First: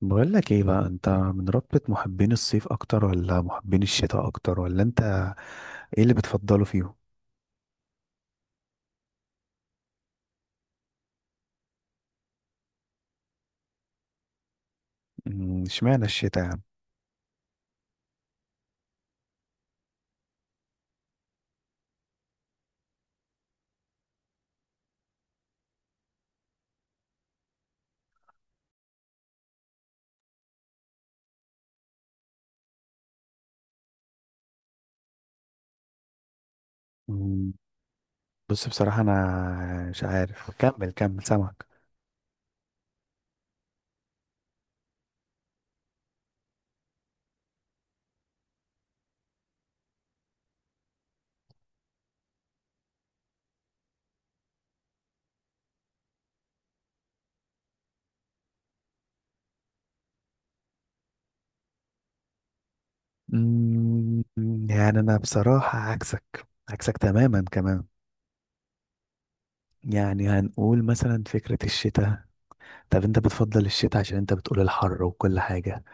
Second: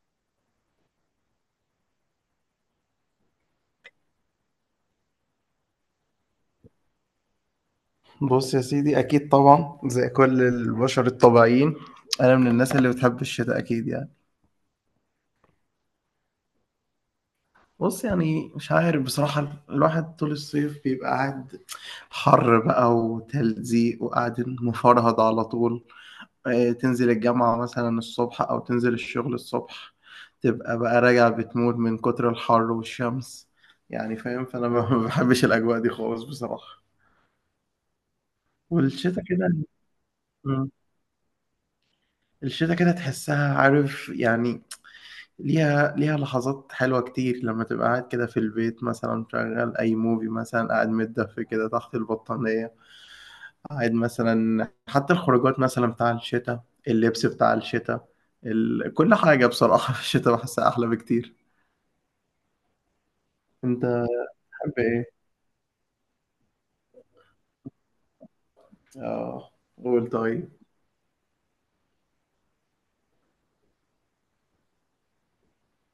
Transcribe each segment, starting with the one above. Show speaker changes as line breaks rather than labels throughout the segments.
بقول لك ايه بقى، انت من رتبة محبين الصيف اكتر ولا محبين الشتاء اكتر، ولا انت ايه اللي بتفضله فيهم؟
بص يا سيدي، اكيد طبعا زي كل البشر الطبيعيين. انا من الناس اللي بتحب الشتاء اكيد يعني.
اشمعنى الشتاء يعني؟
بص يعني مش عارف بصراحة، الواحد طول الصيف بيبقى قاعد حر بقى وتلزيق وقاعد مفرهد على طول. تنزل الجامعة مثلا الصبح او تنزل الشغل الصبح، تبقى بقى راجع بتموت من كتر الحر والشمس، يعني فاهم. فانا ما ما بحبش الاجواء دي خالص بصراحة.
أمم، بص، بصراحة
والشتاء كده
انا مش عارف، كمل سامعك.
الشتاء كده تحسها، عارف يعني؟ ليها لحظات حلوة كتير، لما تبقى قاعد كده في البيت مثلا مشغل أي موفي، مثلا قاعد متدفي كده تحت البطانية، قاعد مثلا. حتى الخروجات مثلا بتاع الشتاء، اللبس بتاع الشتاء، كل حاجة بصراحة في الشتاء بحسها أحلى بكتير. أنت
أمم،
تحب
يعني
إيه؟
انا بصراحة عكسك تماما كمان.
آه، قول
يعني
طيب.
هنقول مثلا فكرة الشتاء. طب انت بتفضل الشتاء عشان انت بتقول الحر وكل حاجة.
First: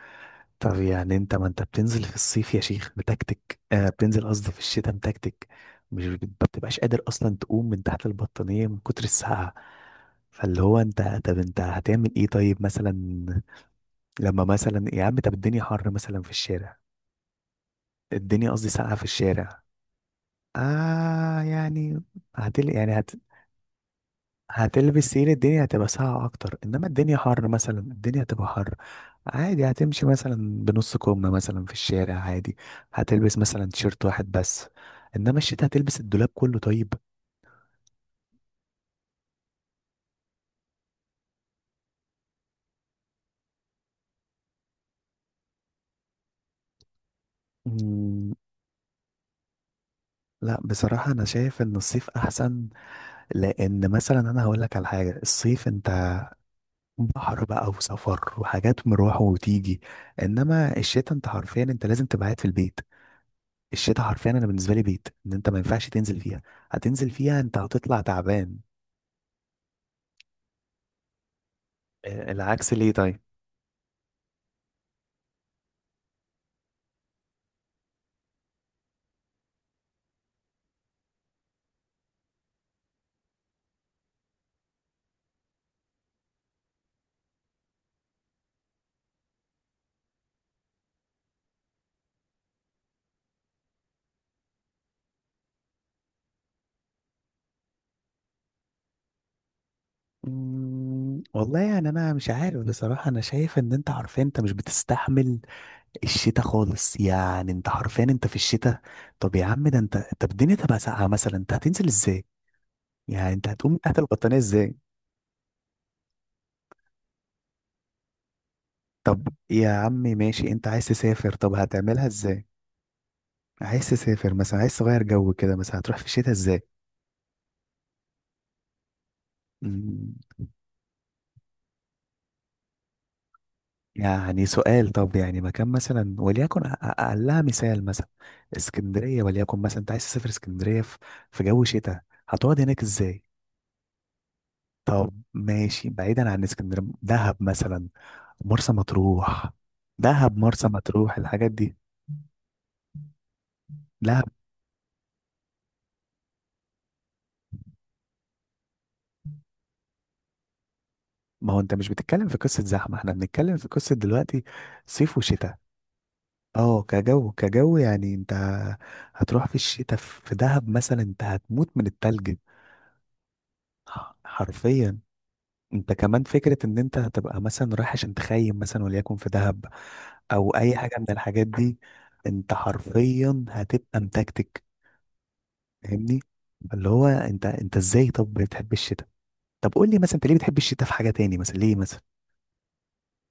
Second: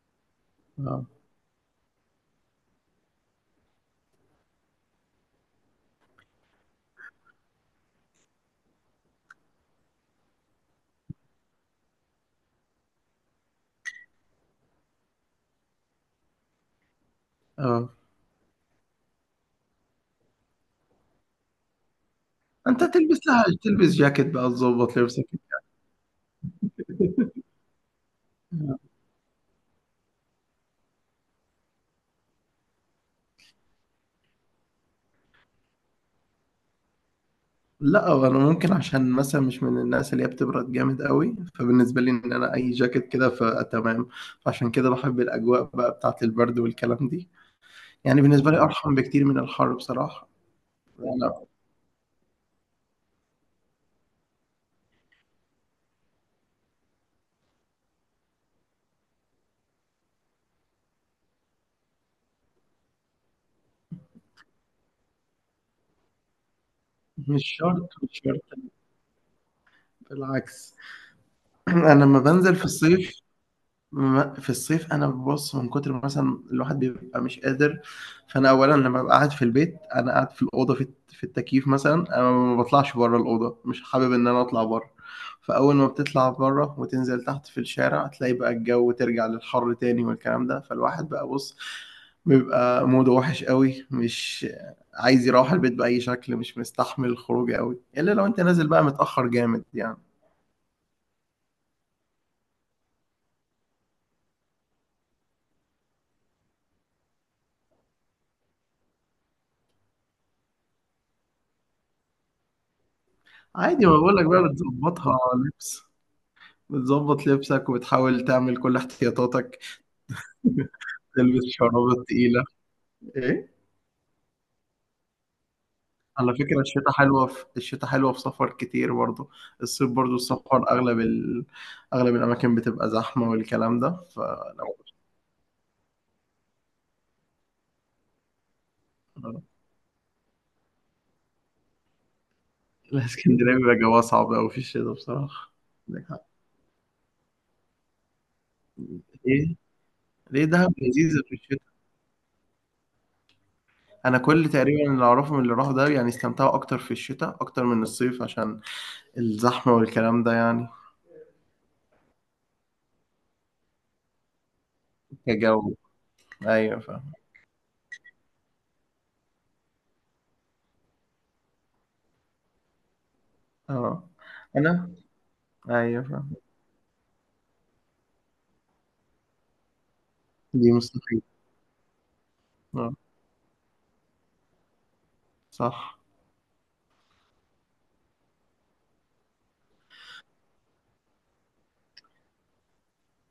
طب
آه.
يعني انت، ما انت بتنزل في الصيف يا شيخ متكتك، آه بتنزل قصدي في الشتاء متكتك. مش بت- ما بتبقاش قادر اصلا تقوم من تحت البطانية من كتر السقعة. فاللي هو انت، طب انت هتعمل ايه طيب مثلا؟ لما مثلا يا عم، طب الدنيا حر مثلا في الشارع،
آه،
الدنيا قصدي ساقعة في الشارع، آه يعني، هتل
أنت
يعني
تلبس جاكيت بقى، تظبط
هتلبس
لبسك.
تقيل. الدنيا هتبقى ساقعة أكتر، إنما الدنيا حر مثلا، الدنيا هتبقى حر عادي. هتمشي مثلا بنص كم مثلا في الشارع عادي، هتلبس مثلا تيشيرت واحد بس. إنما الشتا هتلبس الدولاب كله طيب.
لا، هو انا ممكن عشان مثلا مش من الناس اللي هي بتبرد جامد قوي، فبالنسبه لي ان انا اي جاكيت كده فتمام. فعشان كده بحب الاجواء بقى بتاعه البرد والكلام دي. يعني
مم،
بالنسبه لي ارحم بكتير من الحر بصراحه.
لا بصراحة أنا
لا،
شايف إن الصيف أحسن. لأن مثلا أنا هقولك على حاجة، الصيف أنت بحر بقى، وسفر وحاجات، مروح وتيجي. إنما الشتا، أنت حرفيا أنت لازم تبقى قاعد في البيت. الشتاء حرفيا، انا بالنسبه لي بيت ان انت ما ينفعش تنزل فيها. هتنزل فيها
مش
انت
شرط،
هتطلع
مش شرط.
تعبان.
بالعكس. انا لما
آه،
بنزل في
العكس ليه
الصيف،
طيب؟
في الصيف انا ببص من كتر ما مثلا الواحد بيبقى مش قادر. فانا اولا لما ببقى قاعد في البيت انا قاعد في الاوضه، في التكييف مثلا، انا ما بطلعش بره الاوضه، مش حابب ان انا اطلع بره. فاول ما بتطلع بره وتنزل تحت في الشارع، تلاقي بقى الجو ترجع للحر تاني والكلام ده. فالواحد بقى، بص، بيبقى موده وحش قوي، مش عايز يروح البيت باي شكل، مش مستحمل الخروج قوي الا لو انت نازل بقى متاخر جامد يعني.
والله يعني انا مش عارف بصراحه، انا شايف ان انت حرفيا انت مش بتستحمل الشتاء خالص، يعني انت حرفيا انت في الشتاء. طب يا عم ده، انت طب الدنيا تبقى ساقعه مثلا، انت هتنزل ازاي؟ يعني انت هتقوم من
عادي، ما
تحت
بقول لك
البطانيه
بقى،
ازاي؟
بتظبطها. لبس. بتظبط لبسك وبتحاول تعمل كل
طب
احتياطاتك.
يا عمي ماشي، انت عايز تسافر
تلبس
طب
شراب
هتعملها
تقيلة.
ازاي؟
ايه؟
عايز تسافر مثلا، عايز تغير جو كده مثلا، هتروح في الشتاء
على
ازاي؟
فكرة الشتاء حلوة، في الشتاء حلوة في سفر كتير برضو. الصيف
مم،
برضو السفر أغلب أغلب الأماكن بتبقى زحمة والكلام ده
يعني
فلو.
سؤال، طب يعني مكان مثلا وليكن اقلها مثال مثلا. اسكندريه وليكن مثلا، انت عايز تسافر اسكندريه في جو شتاء، هتقعد هناك ازاي؟
الإسكندرية بيبقى جواها صعب أوي في الشتاء
طب
بصراحة.
ماشي،
عندك حق.
بعيدا عن اسكندريه، دهب مثلا، مرسى مطروح،
ليه؟
دهب
ليه
مرسى
دهب
مطروح
لذيذة في
الحاجات
الشتاء؟
دي،
أنا
دهب.
كل تقريبا اللي أعرفه من اللي راحوا ده يعني استمتعوا أكتر في الشتاء أكتر من الصيف، عشان الزحمة والكلام ده يعني.
ما هو انت مش بتتكلم في قصه زحمه، احنا بنتكلم في قصه دلوقتي صيف وشتاء.
كجو.
اه
أيوة.
كجو، كجو يعني، انت هتروح في الشتاء في دهب مثلا، انت هتموت من التلج
اه. انا
حرفيا. انت
ايوه
كمان
فاهم.
فكرة ان انت هتبقى مثلا رايح عشان تخيم مثلا وليكن في دهب، او
دي
اي حاجة من
مستحيل.
الحاجات دي. انت
اه،
حرفيا هتبقى متكتك.
صح.
فاهمني؟ اللي هو انت ازاي طب بتحب الشتاء؟ طب قول لي مثلا، انت ليه بتحب الشتاء في حاجة تاني مثلا ليه مثلا؟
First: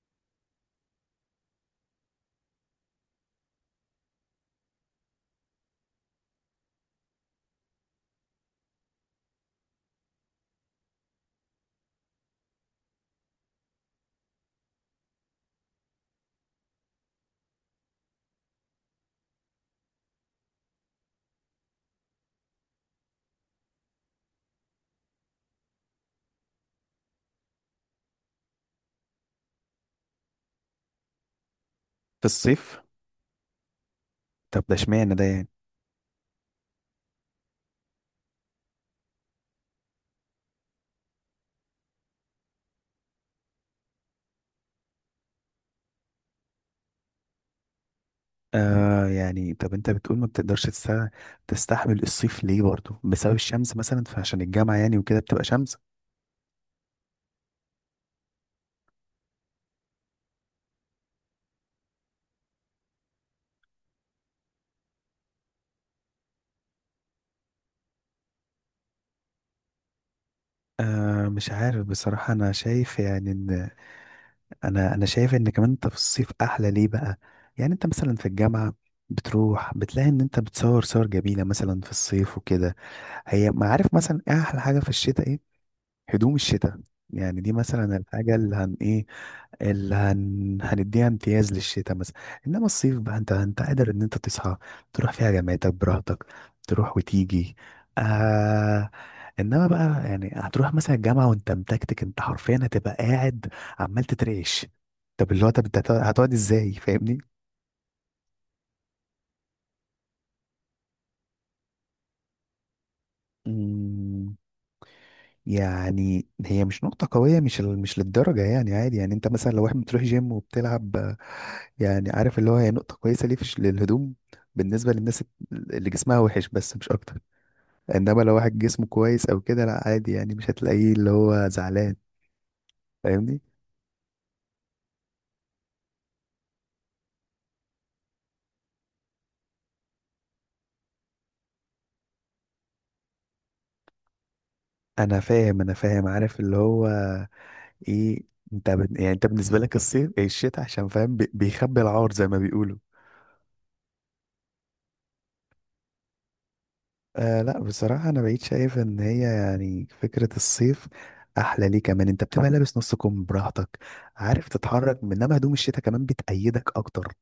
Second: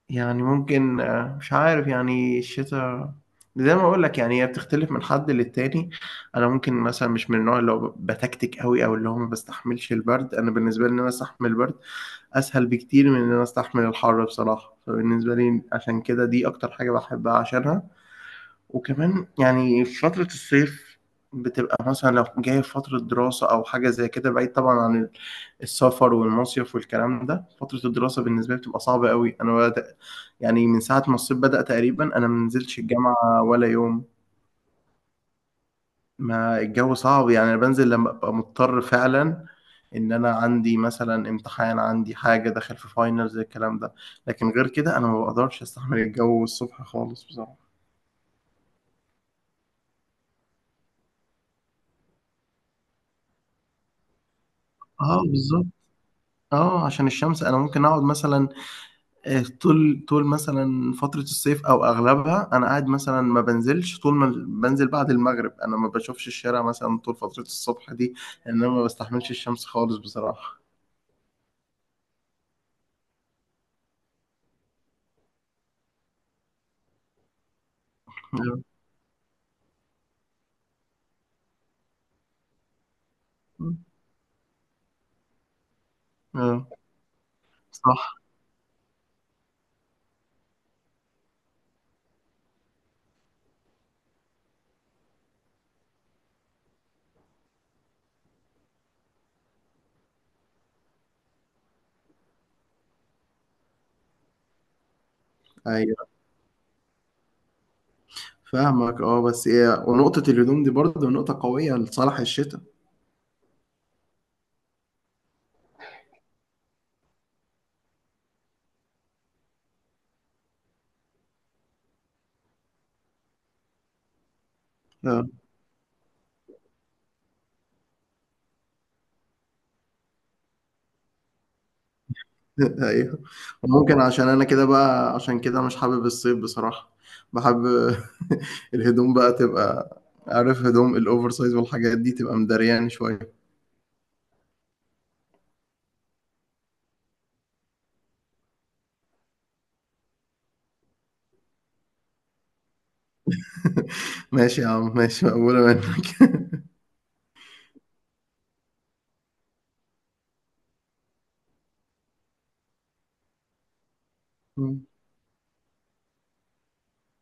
يعني ممكن، مش عارف يعني. الشتاء زي ما اقول لك يعني هي بتختلف من حد للتاني. انا ممكن مثلا مش من النوع اللي هو بتكتك قوي او اللي هو ما بستحملش البرد، انا بالنسبه لي ان انا استحمل البرد اسهل بكتير من ان انا استحمل الحر بصراحه. فبالنسبه لي عشان كده دي اكتر حاجه بحبها عشانها. وكمان يعني في فترة الصيف بتبقى مثلا لو جاية في فترة دراسة أو حاجة زي كده، بعيد طبعا عن السفر والمصيف والكلام ده. فترة الدراسة بالنسبة لي بتبقى صعبة قوي. أنا بدأ يعني من ساعة ما الصيف بدأ تقريبا
في
أنا ما نزلتش
الصيف؟
الجامعة ولا يوم،
طب ده اشمعنى ده يعني؟
ما الجو صعب يعني. أنا بنزل لما أبقى مضطر فعلا، إن أنا عندي مثلا امتحان، عندي حاجة داخل في فاينلز الكلام ده. لكن غير كده أنا ما بقدرش أستحمل الجو الصبح خالص بصراحة.
آه يعني، طب انت بتقول ما بتقدرش تستحمل الصيف ليه برضو؟ بسبب الشمس مثلا، فعشان الجامعة يعني وكده
اه،
بتبقى
بالظبط.
شمس.
اه، عشان الشمس. انا ممكن اقعد مثلا، طول مثلا فترة الصيف او اغلبها انا قاعد مثلا ما بنزلش، طول ما بنزل بعد المغرب انا ما بشوفش الشارع مثلا طول فترة الصبح دي، لان انا ما بستحملش الشمس خالص بصراحة.
آه مش عارف بصراحة، انا شايف يعني، انا شايف ان كمان انت في الصيف احلى ليه بقى. يعني انت مثلا في
اه.
الجامعه بتروح بتلاقي ان انت بتصور صور جميله مثلا في الصيف وكده. هي ما عارف مثلا إيه احلى حاجه في الشتاء؟ ايه؟ هدوم
آه،
الشتاء. يعني دي مثلا
صح.
الحاجه اللي هن ايه، هنديها امتياز للشتاء مثلا. انما الصيف بقى، انت قادر ان انت تصحى تروح فيها جامعتك براحتك، تروح وتيجي. آه... انما بقى يعني هتروح مثلا الجامعة وانت متكتك، انت حرفيا هتبقى قاعد عمال تترعش. طب اللي هو، طب انت
ايوه
هتقعد ازاي؟ فاهمني؟
فاهمك. اه، بس ايه، ونقطة الهدوم دي برضه نقطة قوية لصالح الشتاء.
مم، يعني هي مش نقطة قوية، مش للدرجة يعني، عادي يعني، انت مثلا لو واحد بتروح جيم وبتلعب يعني، عارف اللي هو هي نقطة كويسة ليه فيش للهدوم بالنسبة للناس اللي جسمها وحش بس، مش أكتر. إنما لو واحد جسمه كويس أو كده، لأ عادي يعني، مش هتلاقيه اللي هو زعلان.
ايوه
فاهمني؟
ممكن، عشان انا كده بقى، عشان كده مش حابب الصيف بصراحة. بحب الهدوم بقى، تبقى عارف، هدوم الاوفر سايز والحاجات دي تبقى مدريان شوية.
أنا فاهم، أنا فاهم، عارف اللي هو إيه؟ أنت يعني أنت بالنسبة لك الصيف الشتاء، عشان فاهم بيخبي العار زي ما بيقولوا.
ماشي يا عم، ماشي، مقبولة منك.
آه لأ، بصراحة أنا بقيت شايف إن هي يعني فكرة الصيف أحلى ليه كمان، أنت بتبقى لابس نص كم براحتك، عارف
مم.
تتحرك، إنما هدوم الشتاء كمان بتأيدك أكتر.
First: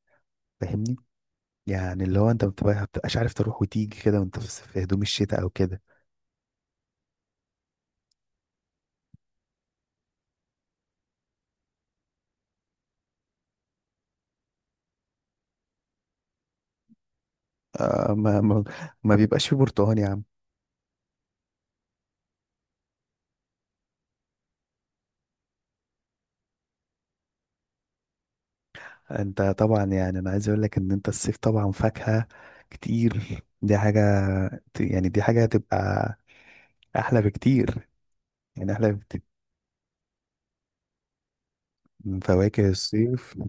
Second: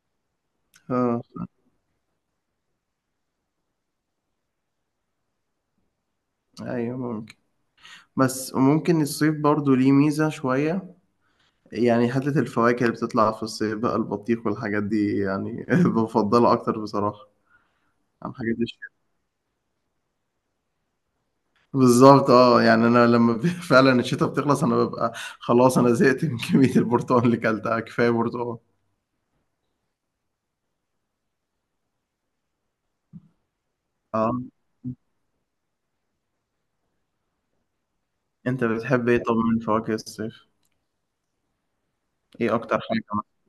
فاهمني؟
اه،
يعني اللي هو انت ما بتبقاش عارف تروح وتيجي كده، وانت في هدوم الشتاء او كده.
ايوه ممكن، بس وممكن الصيف برضو ليه ميزة شوية، يعني حتة الفواكه اللي بتطلع في الصيف بقى، البطيخ والحاجات دي يعني بفضلها اكتر بصراحة
آه،
عن الحاجات دي.
ما بيبقاش في برتقال يا عم.
بالظبط، اه، يعني انا لما فعلا الشتاء بتخلص انا ببقى خلاص، انا زهقت من كمية البرتقال اللي كلتها، كفاية برتقال.
انت طبعا يعني، انا عايز اقول لك ان انت الصيف طبعا فاكهة كتير، دي حاجة،
اه،
يعني دي حاجة هتبقى احلى بكتير.
انت
يعني احلى
بتحب ايه
بكتير
طب من فواكه الصيف؟
من
ايه
فواكه
اكتر حاجة
الصيف.
مثلا؟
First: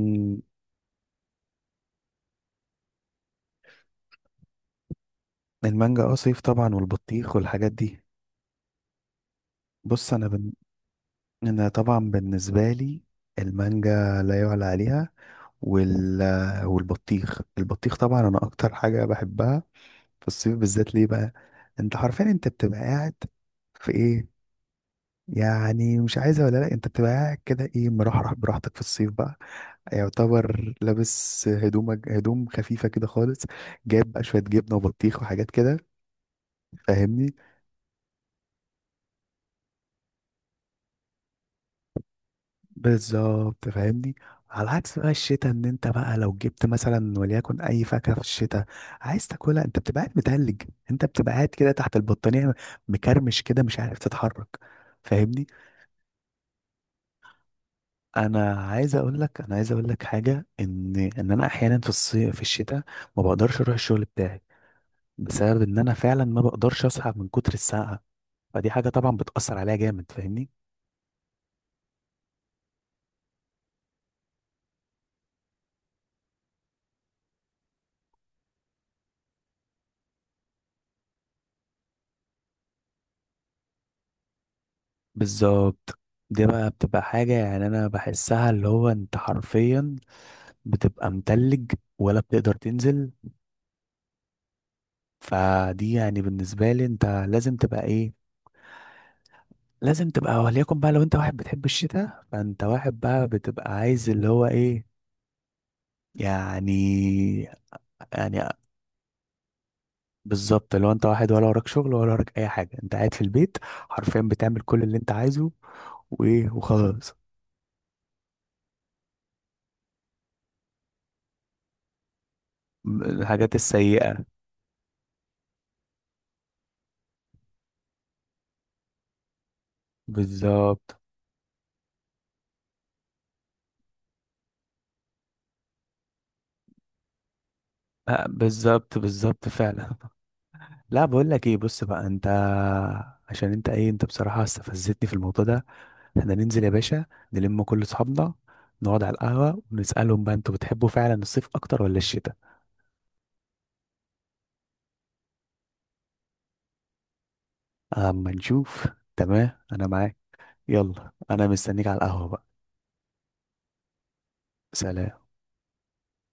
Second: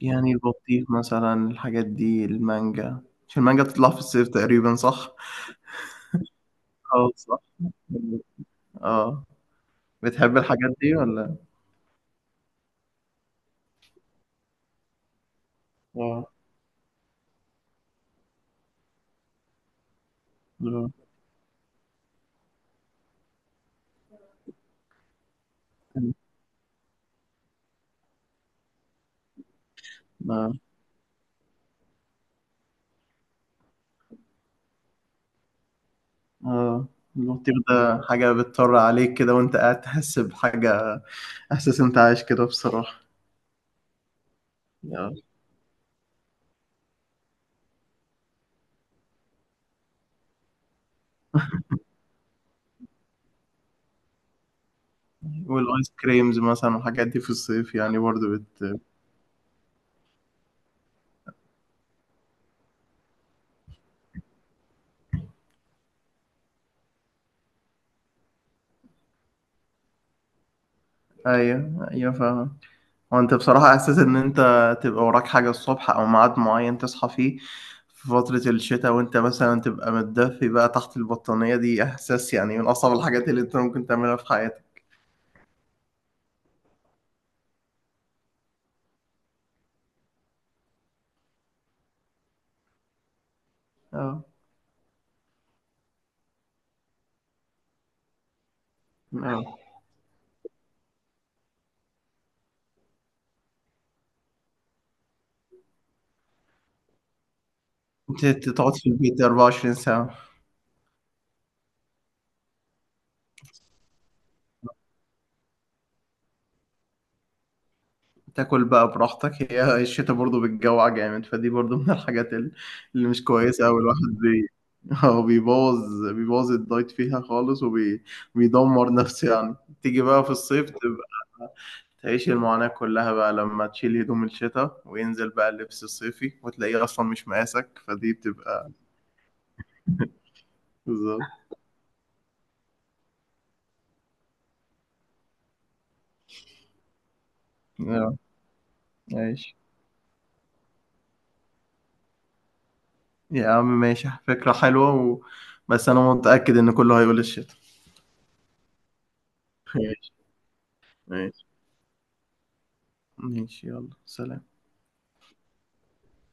يعني البطيخ مثلا، الحاجات دي، المانجا، مش المانجا بتطلع في الصيف تقريبا، صح؟
المانجا اه صيف طبعا،
اه،
والبطيخ
صح.
والحاجات دي.
اه،
بص انا
بتحب
بن...
الحاجات دي ولا؟
انا طبعا بالنسبة لي المانجا لا يعلى عليها. وال...
اه.
والبطيخ طبعا انا اكتر حاجه بحبها في الصيف
لا.
بالذات ليه بقى؟ انت حرفيا انت بتبقى قاعد في ايه؟ يعني مش عايزه ولا لا، انت بتبقى قاعد كده ايه، مرحرح براحتك في الصيف بقى،
لا.
يعتبر لابس هدومك هدوم خفيفه كده خالص، جايب بقى شويه جبنه وبطيخ وحاجات كده.
اه،
فاهمني؟
البطيخ ده حاجة بتطر عليك كده وانت قاعد، تحس بحاجة، احساس انت عايش كده بصراحة.
بالظبط فاهمني. على عكس بقى الشتاء، ان انت بقى لو جبت مثلا وليكن اي فاكهه في الشتاء عايز تاكلها، انت بتبقى قاعد متهلج، انت بتبقى قاعد كده تحت البطانيه، مكرمش كده مش عارف تتحرك. فاهمني؟
والايس كريمز مثلا والحاجات دي في الصيف يعني برضو
انا
بت...
عايز اقول لك، انا عايز اقول لك حاجه، ان انا احيانا في الصيف، في الشتاء، ما بقدرش اروح الشغل بتاعي بسبب ان انا فعلا ما بقدرش اصحى من كتر السقعه. فدي حاجه طبعا بتاثر عليا جامد، فاهمني؟
ايوه، ايوه فاهم. هو انت بصراحة احساس ان انت تبقى وراك حاجة الصبح او ميعاد معين تصحى فيه في فترة الشتاء وانت مثلا تبقى متدفي بقى تحت البطانية، دي احساس يعني من اصعب الحاجات اللي انت ممكن تعملها في حياتك.
بالظبط، دي بقى بتبقى حاجة يعني أنا بحسها اللي هو أنت حرفيا بتبقى متلج، ولا بتقدر تنزل.
اه.
فدي يعني بالنسبة لي انت لازم تبقى ايه،
اه،
لازم تبقى، وليكن بقى لو انت واحد بتحب الشتاء فانت واحد بقى بتبقى عايز اللي هو ايه يعني
انت
يعني
تقعد في البيت 24 ساعة،
بالظبط لو انت واحد ولا وراك شغل ولا وراك اي حاجة، انت قاعد في البيت حرفيا بتعمل كل اللي انت عايزه، وايه وخلاص.
تاكل بقى براحتك. هي الشتا برضو بتجوع جامد، فدي برضو من الحاجات اللي مش
الحاجات
كويسة أوي. الواحد
السيئة.
هو بيبوظ الدايت فيها خالص وبيدمر نفسه يعني. تيجي بقى في الصيف
بالظبط.
تبقى تعيش المعاناة كلها بقى، لما تشيل هدوم الشتاء وينزل بقى اللبس الصيفي وتلاقيه أصلا مش مقاسك، فدي
آه،
بتبقى...
بالظبط بالظبط فعلا. لا
بالظبط.
بقول لك ايه، بص بقى انت، عشان انت ايه، انت بصراحة استفزتني في الموضوع ده. احنا ننزل يا باشا، نلم كل
آه،
اصحابنا، نقعد على
ماشي
القهوة ونسألهم بقى: انتوا بتحبوا فعلا الصيف اكتر ولا الشتاء؟
يا عم، ماشي فكرة حلوة، و... بس أنا متأكد إن كله هيقول الشتاء.
اما نشوف. تمام انا
ماشي.
معاك. يلا
ماشي
انا مستنيك على القهوة بقى.
ماشي يلا سلام.
سلام.